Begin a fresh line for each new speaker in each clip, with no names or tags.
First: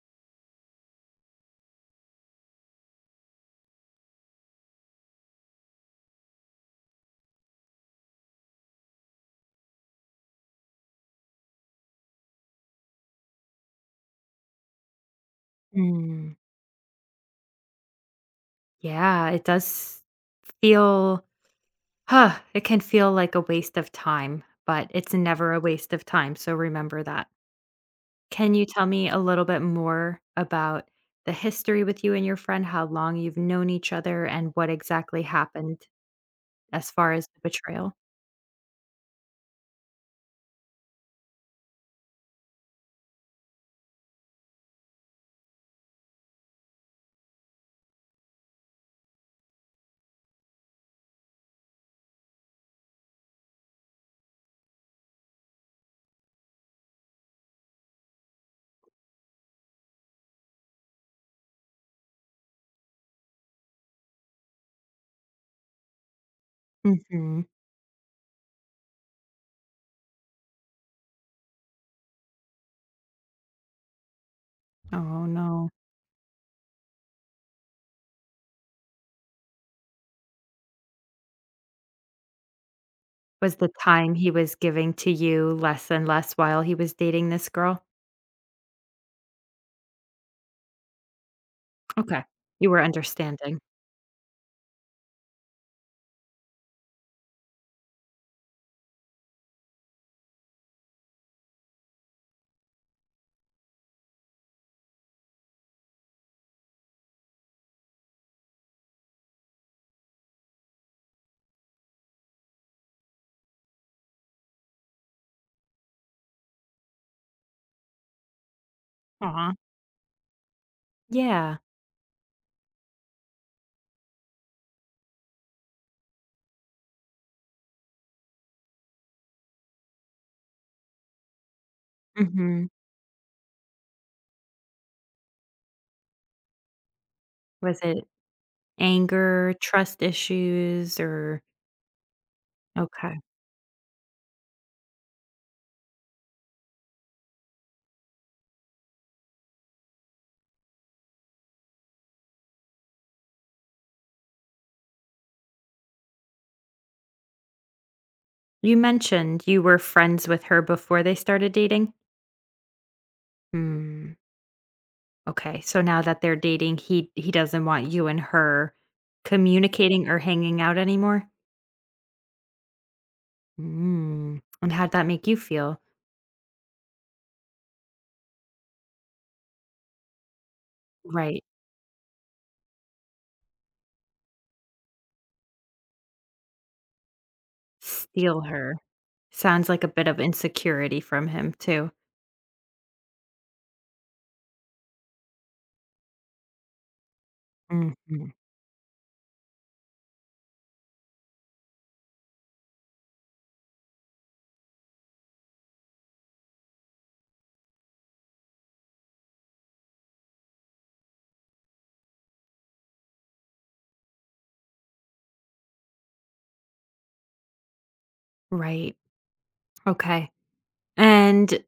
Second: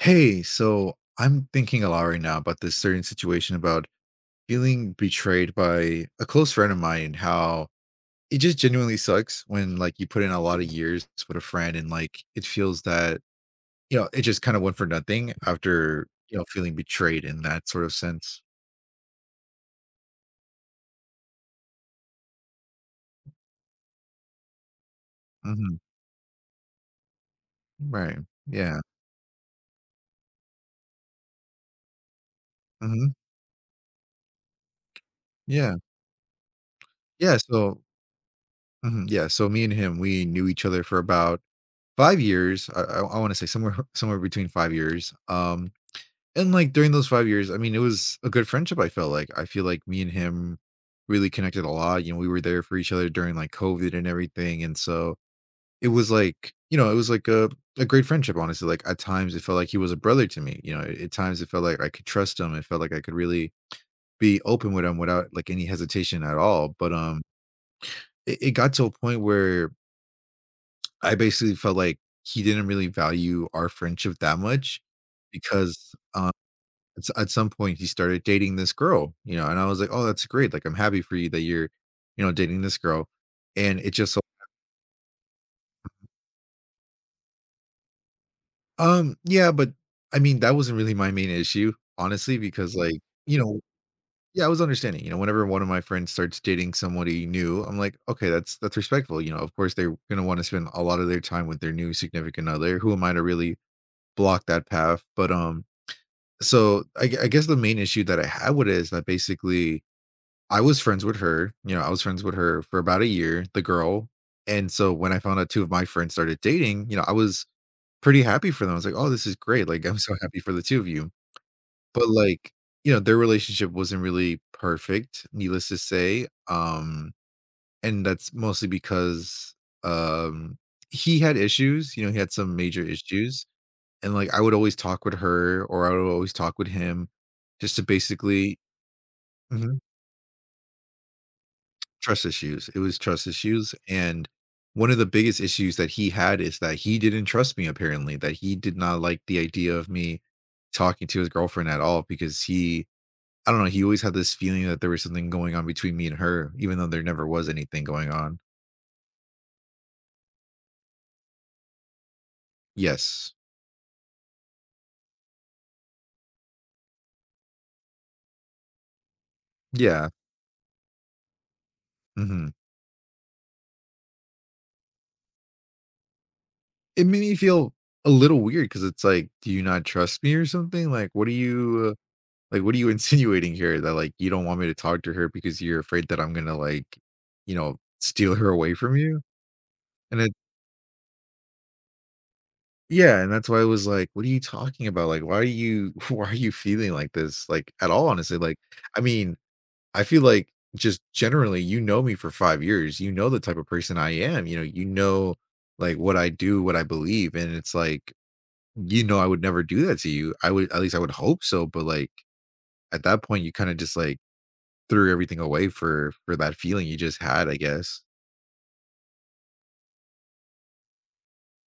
Hey, so I'm thinking a lot right now about this certain situation about feeling betrayed by a close friend of mine, and how it just genuinely sucks when, like, you put in a lot of years with a friend and like it feels that, it just kind of went for nothing after,
Mm,
feeling betrayed in that sort of sense.
yeah, it does feel, it can feel like a waste of time, but it's never a
Hmm.
waste of time. So remember that.
Right.
Can you
Yeah.
tell me a little bit more about the history with you and your friend, how
Hmm.
long you've known each other, and what exactly
Yeah.
happened as far as
Yeah.
the
So
betrayal?
mhm, yeah. So me and him, we knew each other for about 5 years. I want to say somewhere somewhere between 5 years. And, like, during those 5 years, I mean, it was a good friendship, I felt like. I feel like me and him really connected a lot, you know, we were there for each other during, like, COVID and everything, and so it was like, it was like a great friendship, honestly. Like, at times, it felt like he was a brother to me, you know? At times, it felt like I could trust him, it felt like I could really be open with him without, like, any hesitation at all. But,
Hmm.
it got to a point where I basically felt like he didn't really value our friendship that much
Oh, no.
because, at some point, he started dating this girl, you know, and I was like, "Oh, that's great, like, I'm happy for you that you're, you know, dating this girl."
Was the
and it just
time
so
he was giving to you less and less while he was dating this girl?
Yeah, but I mean, that wasn't really my main issue,
Okay.
honestly,
You
because,
were
like, you know
understanding.
yeah, I was understanding. You know, whenever one of my friends starts dating somebody new, I'm like, "Okay, that's respectful." You know, of course, they're gonna wanna spend a lot of their time with their new significant other. Who am I to really block that path? But, so, I guess the main issue that I had with it is that basically I was friends with her, you know, I was friends with her for about a year, the girl, and so when I found out 2 of my friends started dating, you know, I was pretty happy for them. I was like, "Oh, this is
Aw.
great, like, I'm so happy for the 2 of you."
Yeah.
But, like, you know, their relationship wasn't really perfect, needless to say. And that's mostly because, um, he had issues, you know, he had some
Hmm.
major issues. And, like, I would always talk with her, or I would always talk with him just
Was
to
it
basically—
anger,
Mhm.
trust issues, or
Trust issues. It was
okay.
trust issues, and one of the biggest issues that he had is that he didn't trust me, apparently. That he did not like the idea of me talking to his girlfriend at all because he— I don't know, he always had this feeling that there was something going on between me and her, even though there never was anything going on.
You mentioned you were friends with her before they started dating?
Yes.
Mm, okay, so now that they're dating, he doesn't want you and her communicating
Yeah.
or hanging out anymore?
Mhm.
Mm, and how'd that make you feel?
It made me feel a little weird, because it's like, "Do you not trust me or something? Like, what are
Right.
you— like, what are you insinuating here? That, like, you don't want me to talk to her because you're afraid that I'm gonna, like, you know, steal
Steal
her away
her.
from you?"
Sounds like a bit of
And it
insecurity from him too.
yeah, and that's why I was like, "What are you talking about? Like, why are you why are you feeling like this?" Like, at all,
Mhm.
honestly. Like, I mean, I feel like just generally, you know me for 5 years. You know the type of person I am, you know. You know, like, what I do, what I believe, and it's like, you know I would never do that to you. I would— at least I would hope so. But, like, at that point, you kinda just, like, threw everything away for that feeling you just had, I guess.
Right. Okay. And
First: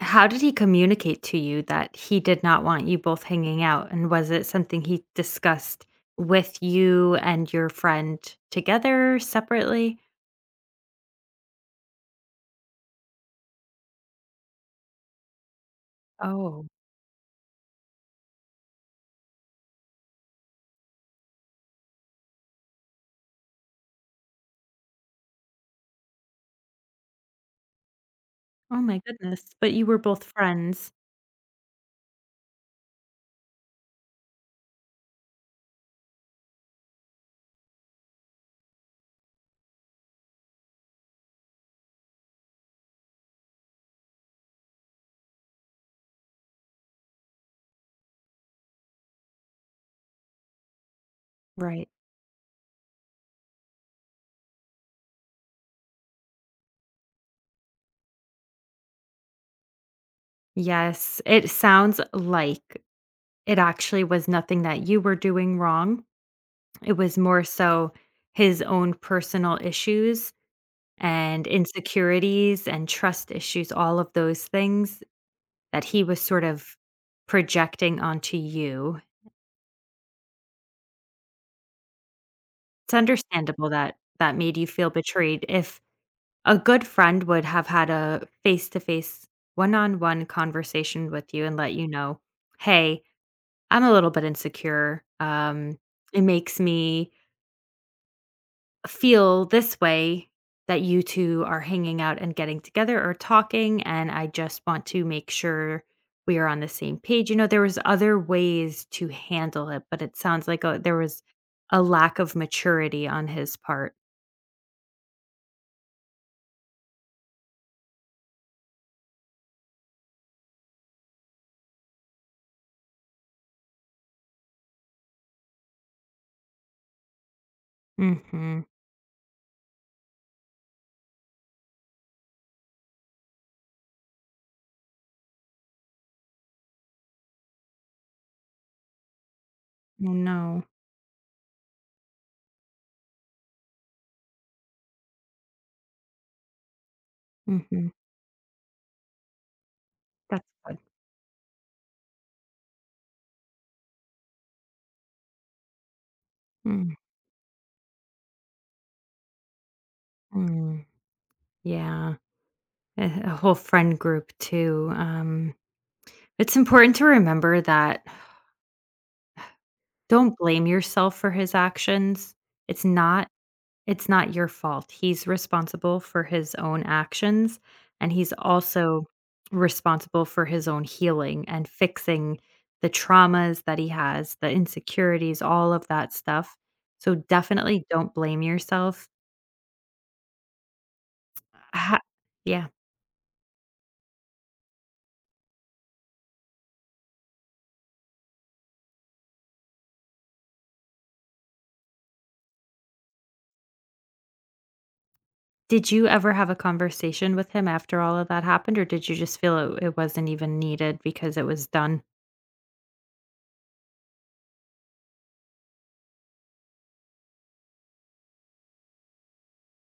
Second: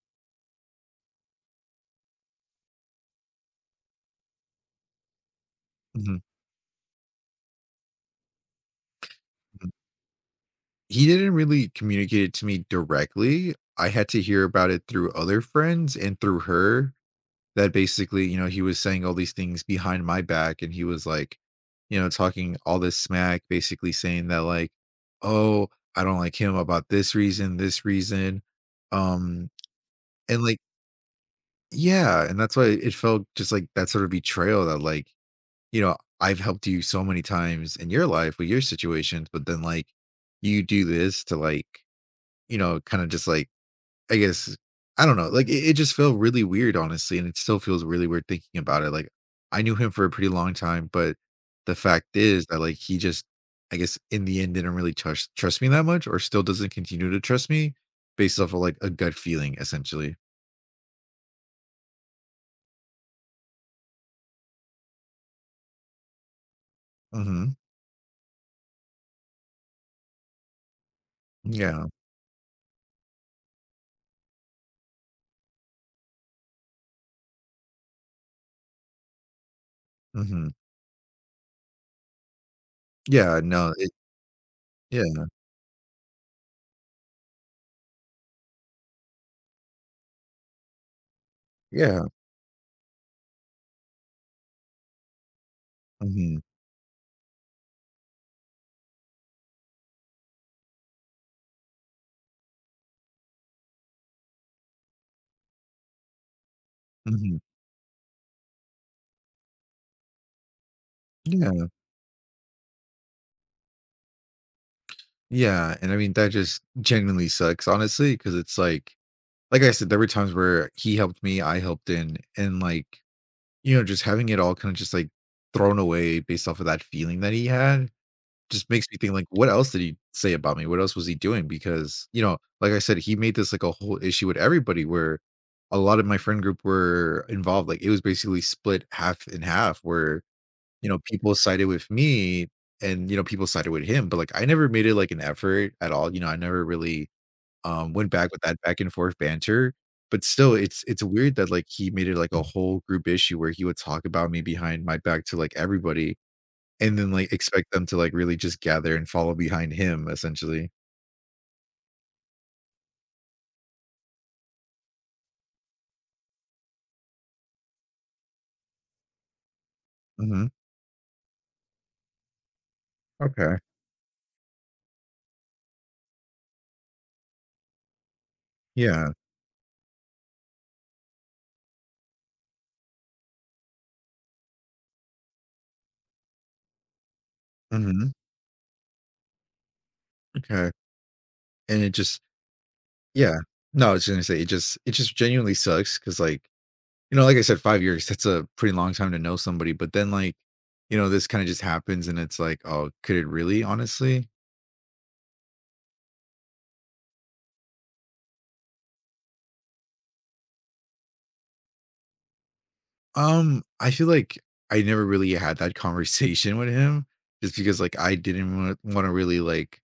how did he communicate to you that he did not want you both hanging out, and was it something he discussed
Mhm,
with you and your friend together,
mhm.
separately?
He didn't really communicate it to me directly. I had to hear about it through other friends and through
Oh.
her, that basically, you know, he was saying all these things behind my back, and he was like, you know, talking all this smack, basically saying that, like, "Oh, I don't like him about this reason, this reason."
Oh my goodness,
Um,
but you were both
and like,
friends.
yeah, and that's why it felt just like that sort of betrayal, that like, you know, I've helped you so many times in your life with your situations, but then like, you do this to, like, you know, kind of just like, I guess, I don't know, like it just felt really weird, honestly. And it still feels really weird thinking about it. Like, I knew him for a pretty long time, but the
Right.
fact is that, like, he just, I guess, in the end didn't really trust me that much, or still doesn't continue to trust me based off of like a gut feeling, essentially.
Yes, it sounds like it actually was nothing that you were doing wrong. It was more
Mm-hmm.
so his own personal issues and
Yeah.
insecurities and trust issues, all of those things that he was sort of projecting onto you.
Mm-hmm.
It's
Yeah.
understandable
No,
that that made you feel
yeah.
betrayed. If a good friend would have had a face to face, one on one conversation with you and let you
Yeah.
know, hey, I'm a little bit insecure. It
Mm-hmm.
makes me feel this way that you two are hanging out and getting together or talking, and I just want to make sure we are on the same page.
Mm-hmm.
You know, there was other ways to handle it, but it sounds like a, there was
Yeah.
a lack of maturity on his part.
Yeah, and I mean, that just genuinely sucks, honestly, because it's like I said, there were times where he helped me, I helped in, and, like, you know, just having it all kinda just, like, thrown away based off of that feeling that he had
Mm-hmm.
just makes me think, like, what else did he say about me? What else was he doing? Because, you know, like I said, he made this, like, a whole issue with everybody, where a lot of my friend group were involved. Like, it was basically split half and half
Oh,
where,
no.
you know, people sided with me, and, you know, people sided with him. But, like, I never made it, like, an effort at all, you know. I never really,
Mm-hmm.
went back with that back and forth banter, but
That's
still,
good.
it's weird that, like, he made it, like, a whole group issue where he would talk about me behind my back to, like, everybody, and then, like, expect them to, like, really just gather and follow behind him, essentially.
Mm-hmm. Yeah. A whole friend group too. It's important to remember that don't
Mhm.
blame yourself for his actions. It's not.
Okay.
It's not your fault. He's responsible for his own actions, and he's also
Yeah.
responsible for his own healing and fixing the traumas that he has, the insecurities, all of that stuff. So definitely
Mhm.
don't blame yourself.
Okay. And it
Ha
just
yeah.
Yeah. No, I was gonna say it just— it just genuinely sucks, because like, you know, like I said, 5 years, that's a pretty long time to know somebody. But then, like, you know, this kinda just happens, and it's like, "Oh, could it really, honestly?"
Did you ever have a conversation with him after all of that happened, or did you just feel it wasn't even needed because it was done?
I feel like I never really had that conversation with him, just because, like, I didn't want to really, like,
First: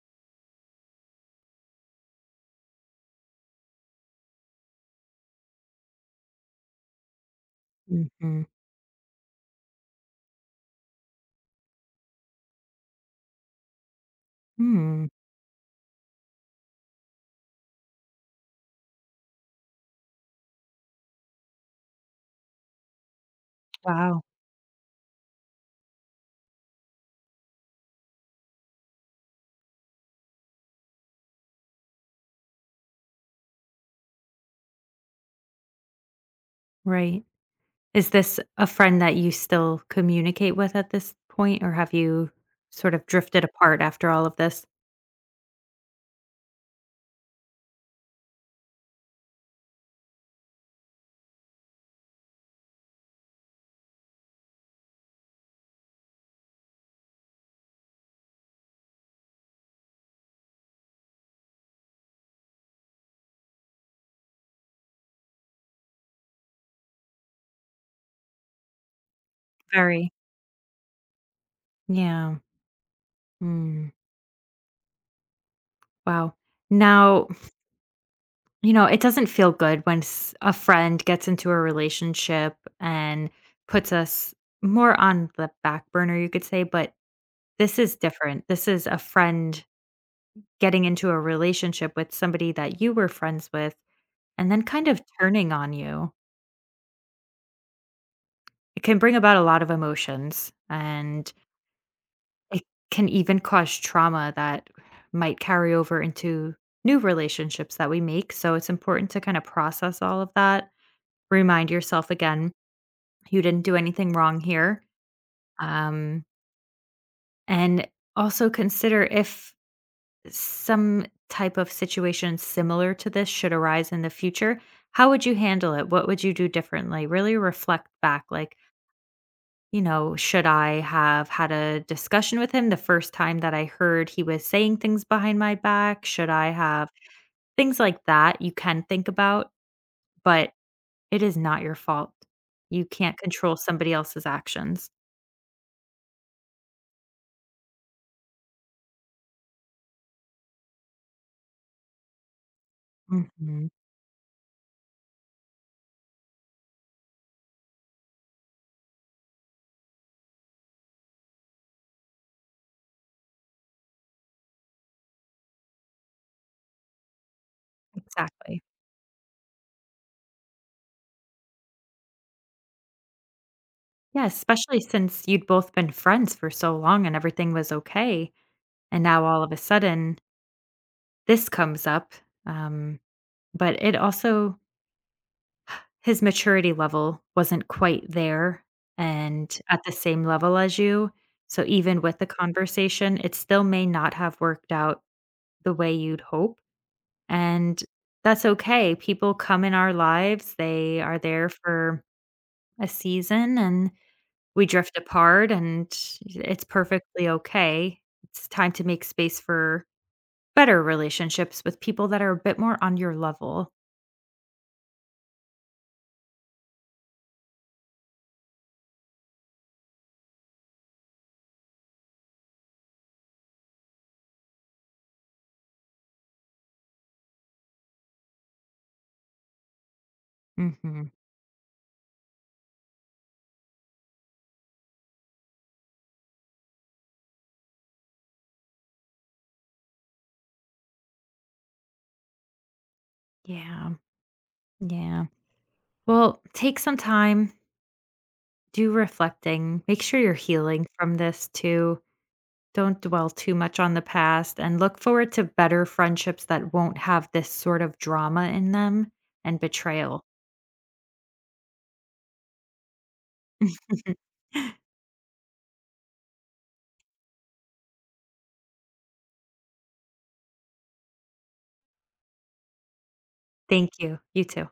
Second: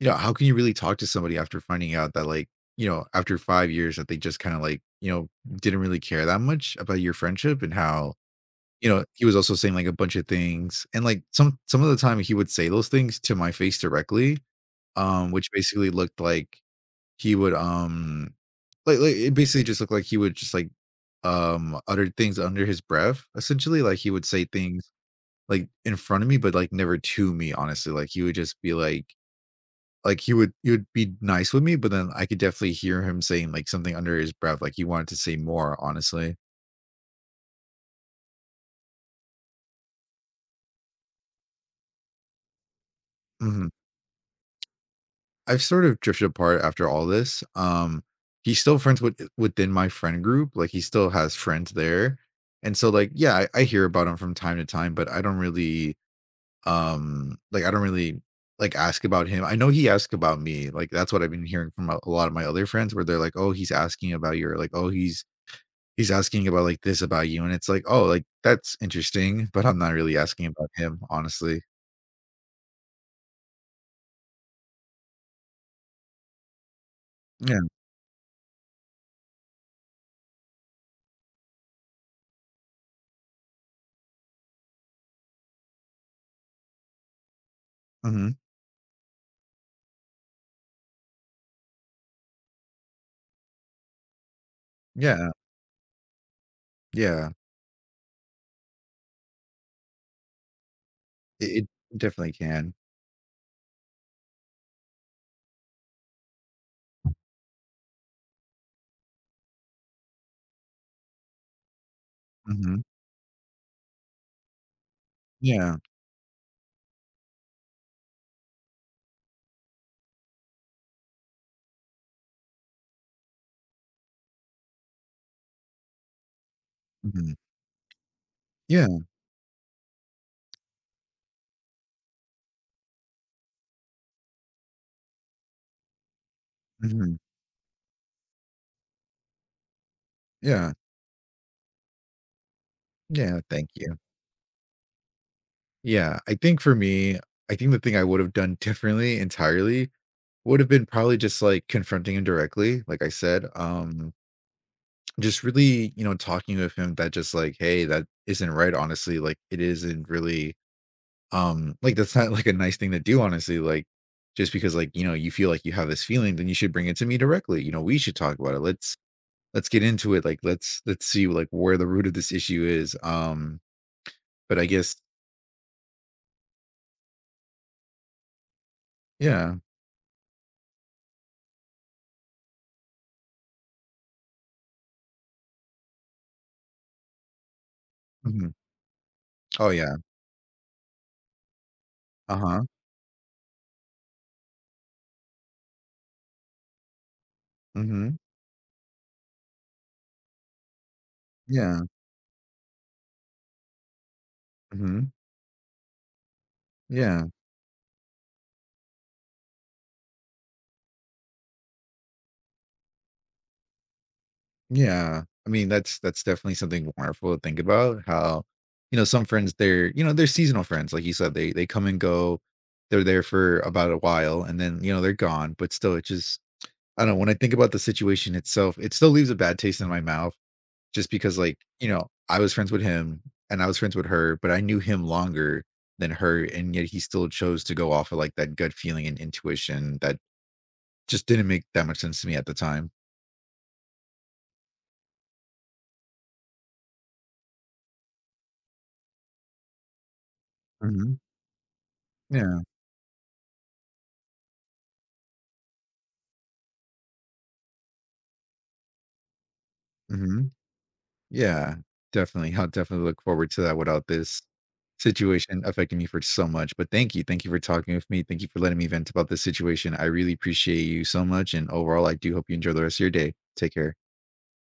you know, how can you really talk to somebody after finding out that, like, you know, after 5 years that they just kinda, like, you know, didn't really care that much about your friendship. And how,
Mhm.
you know, he was also saying, like, a bunch of things, and, like, some of the time he would say those things to my face directly,
Mm.
which basically looked like he would like, it basically just looked like he would just like, utter things under his breath, essentially. Like, he
Wow.
would say things like in front of me, but like, never to me, honestly. Like, he would just be like— like, he would be nice with me, but then I could definitely hear him saying, like, something under his breath, like he wanted to say more, honestly.
Right. Is this a friend that you still communicate with at this point, or have you sort of drifted
Mhm.
apart after all of this?
I've sort of drifted apart after all this. He's still friends with within my friend group. Like, he still has friends there. And so like, yeah, I hear about him from time to time, but I don't really like, I don't really like, ask about him. I know he asked about me. Like, that's what I've been hearing from a lot of my other friends, where they're like, "Oh, he's asking about you," like, "Oh, he's asking about like this about you." And it's like, "Oh, like, that's interesting, but I'm not
Very.
really asking about him, honestly."
Yeah. Mm, wow. Now,
Yeah.
you know, it doesn't feel good when a friend gets into a relationship and puts us more on the back burner, you could say, but this is
Hmm.
different. This is a friend getting into a relationship with somebody that you were friends with and then kind of
Yeah.
turning on you.
Yeah.
It can bring about a lot of emotions, and
It definitely
it
can.
can even cause trauma that might carry over into new relationships that we make. So it's important to kind of process all of that. Remind yourself again,
Mm-hmm.
you didn't do anything wrong here.
Yeah,
Um, and also consider if some type of situation similar to this should arise in the future, how would you handle it? What would you do differently?
mhm,
Really reflect back like,
yeah,
you know, should I have had a discussion with him the first time that I heard he was saying things behind my back? Should I have
mhm,
Things like that you can think about, but
yeah,
it is not your fault. You can't
yeah,
control
thank
somebody
you.
else's actions.
Yeah, I think for me, I think the thing I would have done differently entirely would have been probably just, like, confronting him directly, like I said.
Mhm.
Just really, you know, talking with him that just like, "Hey, that isn't right, honestly. Like, it isn't really, like, that's not, like, a nice thing to do, honestly. Like, just because, like, you know, you feel like you have this feeling, then you should bring it to me directly. You know, we should talk about it.
Exactly.
Let's get into it. Like, let's see, like, where the root of this issue is."
Yeah,
But I
especially
guess—
since you'd both been friends for so long and everything was okay. And now all of
yeah.
a sudden this comes up. Um, but it also. His maturity level wasn't quite
Mhm.
there and
Oh,
at the
yeah.
same level as you, so even with the
Uh-huh.
conversation, it still may not have worked out the way you'd hope, and
Mhm.
that's okay. People come in our lives, they are there
Yeah.
for a season, and we drift
Mhm.
apart, and it's perfectly
Yeah.
okay. It's time to make space for better relationships with people that are a bit more on your level.
Yeah. I mean, that's definitely something wonderful to think about. How, you know, some friends, they're— you know, they're seasonal friends, like you said. They come and go. They're there for about a while, and then, you know, they're gone. But still, it just— I don't know, when I think about the situation itself, it still leaves a bad taste in my mouth.
Mhm.
Just because, like, you know, I was friends with him and I was friends with her, but I knew him longer than her, and yet he still chose to go off of, like, that gut feeling and intuition that just didn't make that much sense to me at the time.
Yeah, yeah. Well, take some time do reflecting. Make sure you're healing from
Mhm.
this too.
Yeah.
Don't dwell too much on the past and look forward to better friendships that won't have this sort of drama in them and betrayal.
Mhm. Yeah. Definitely. I'll definitely look forward to that without this situation affecting me for so much. But thank you. Thank you for talking with me. Thank you for letting me vent about this situation. I really appreciate you so much, and overall, I do hope you enjoy the rest of your day. Take care.
Thank you. You too.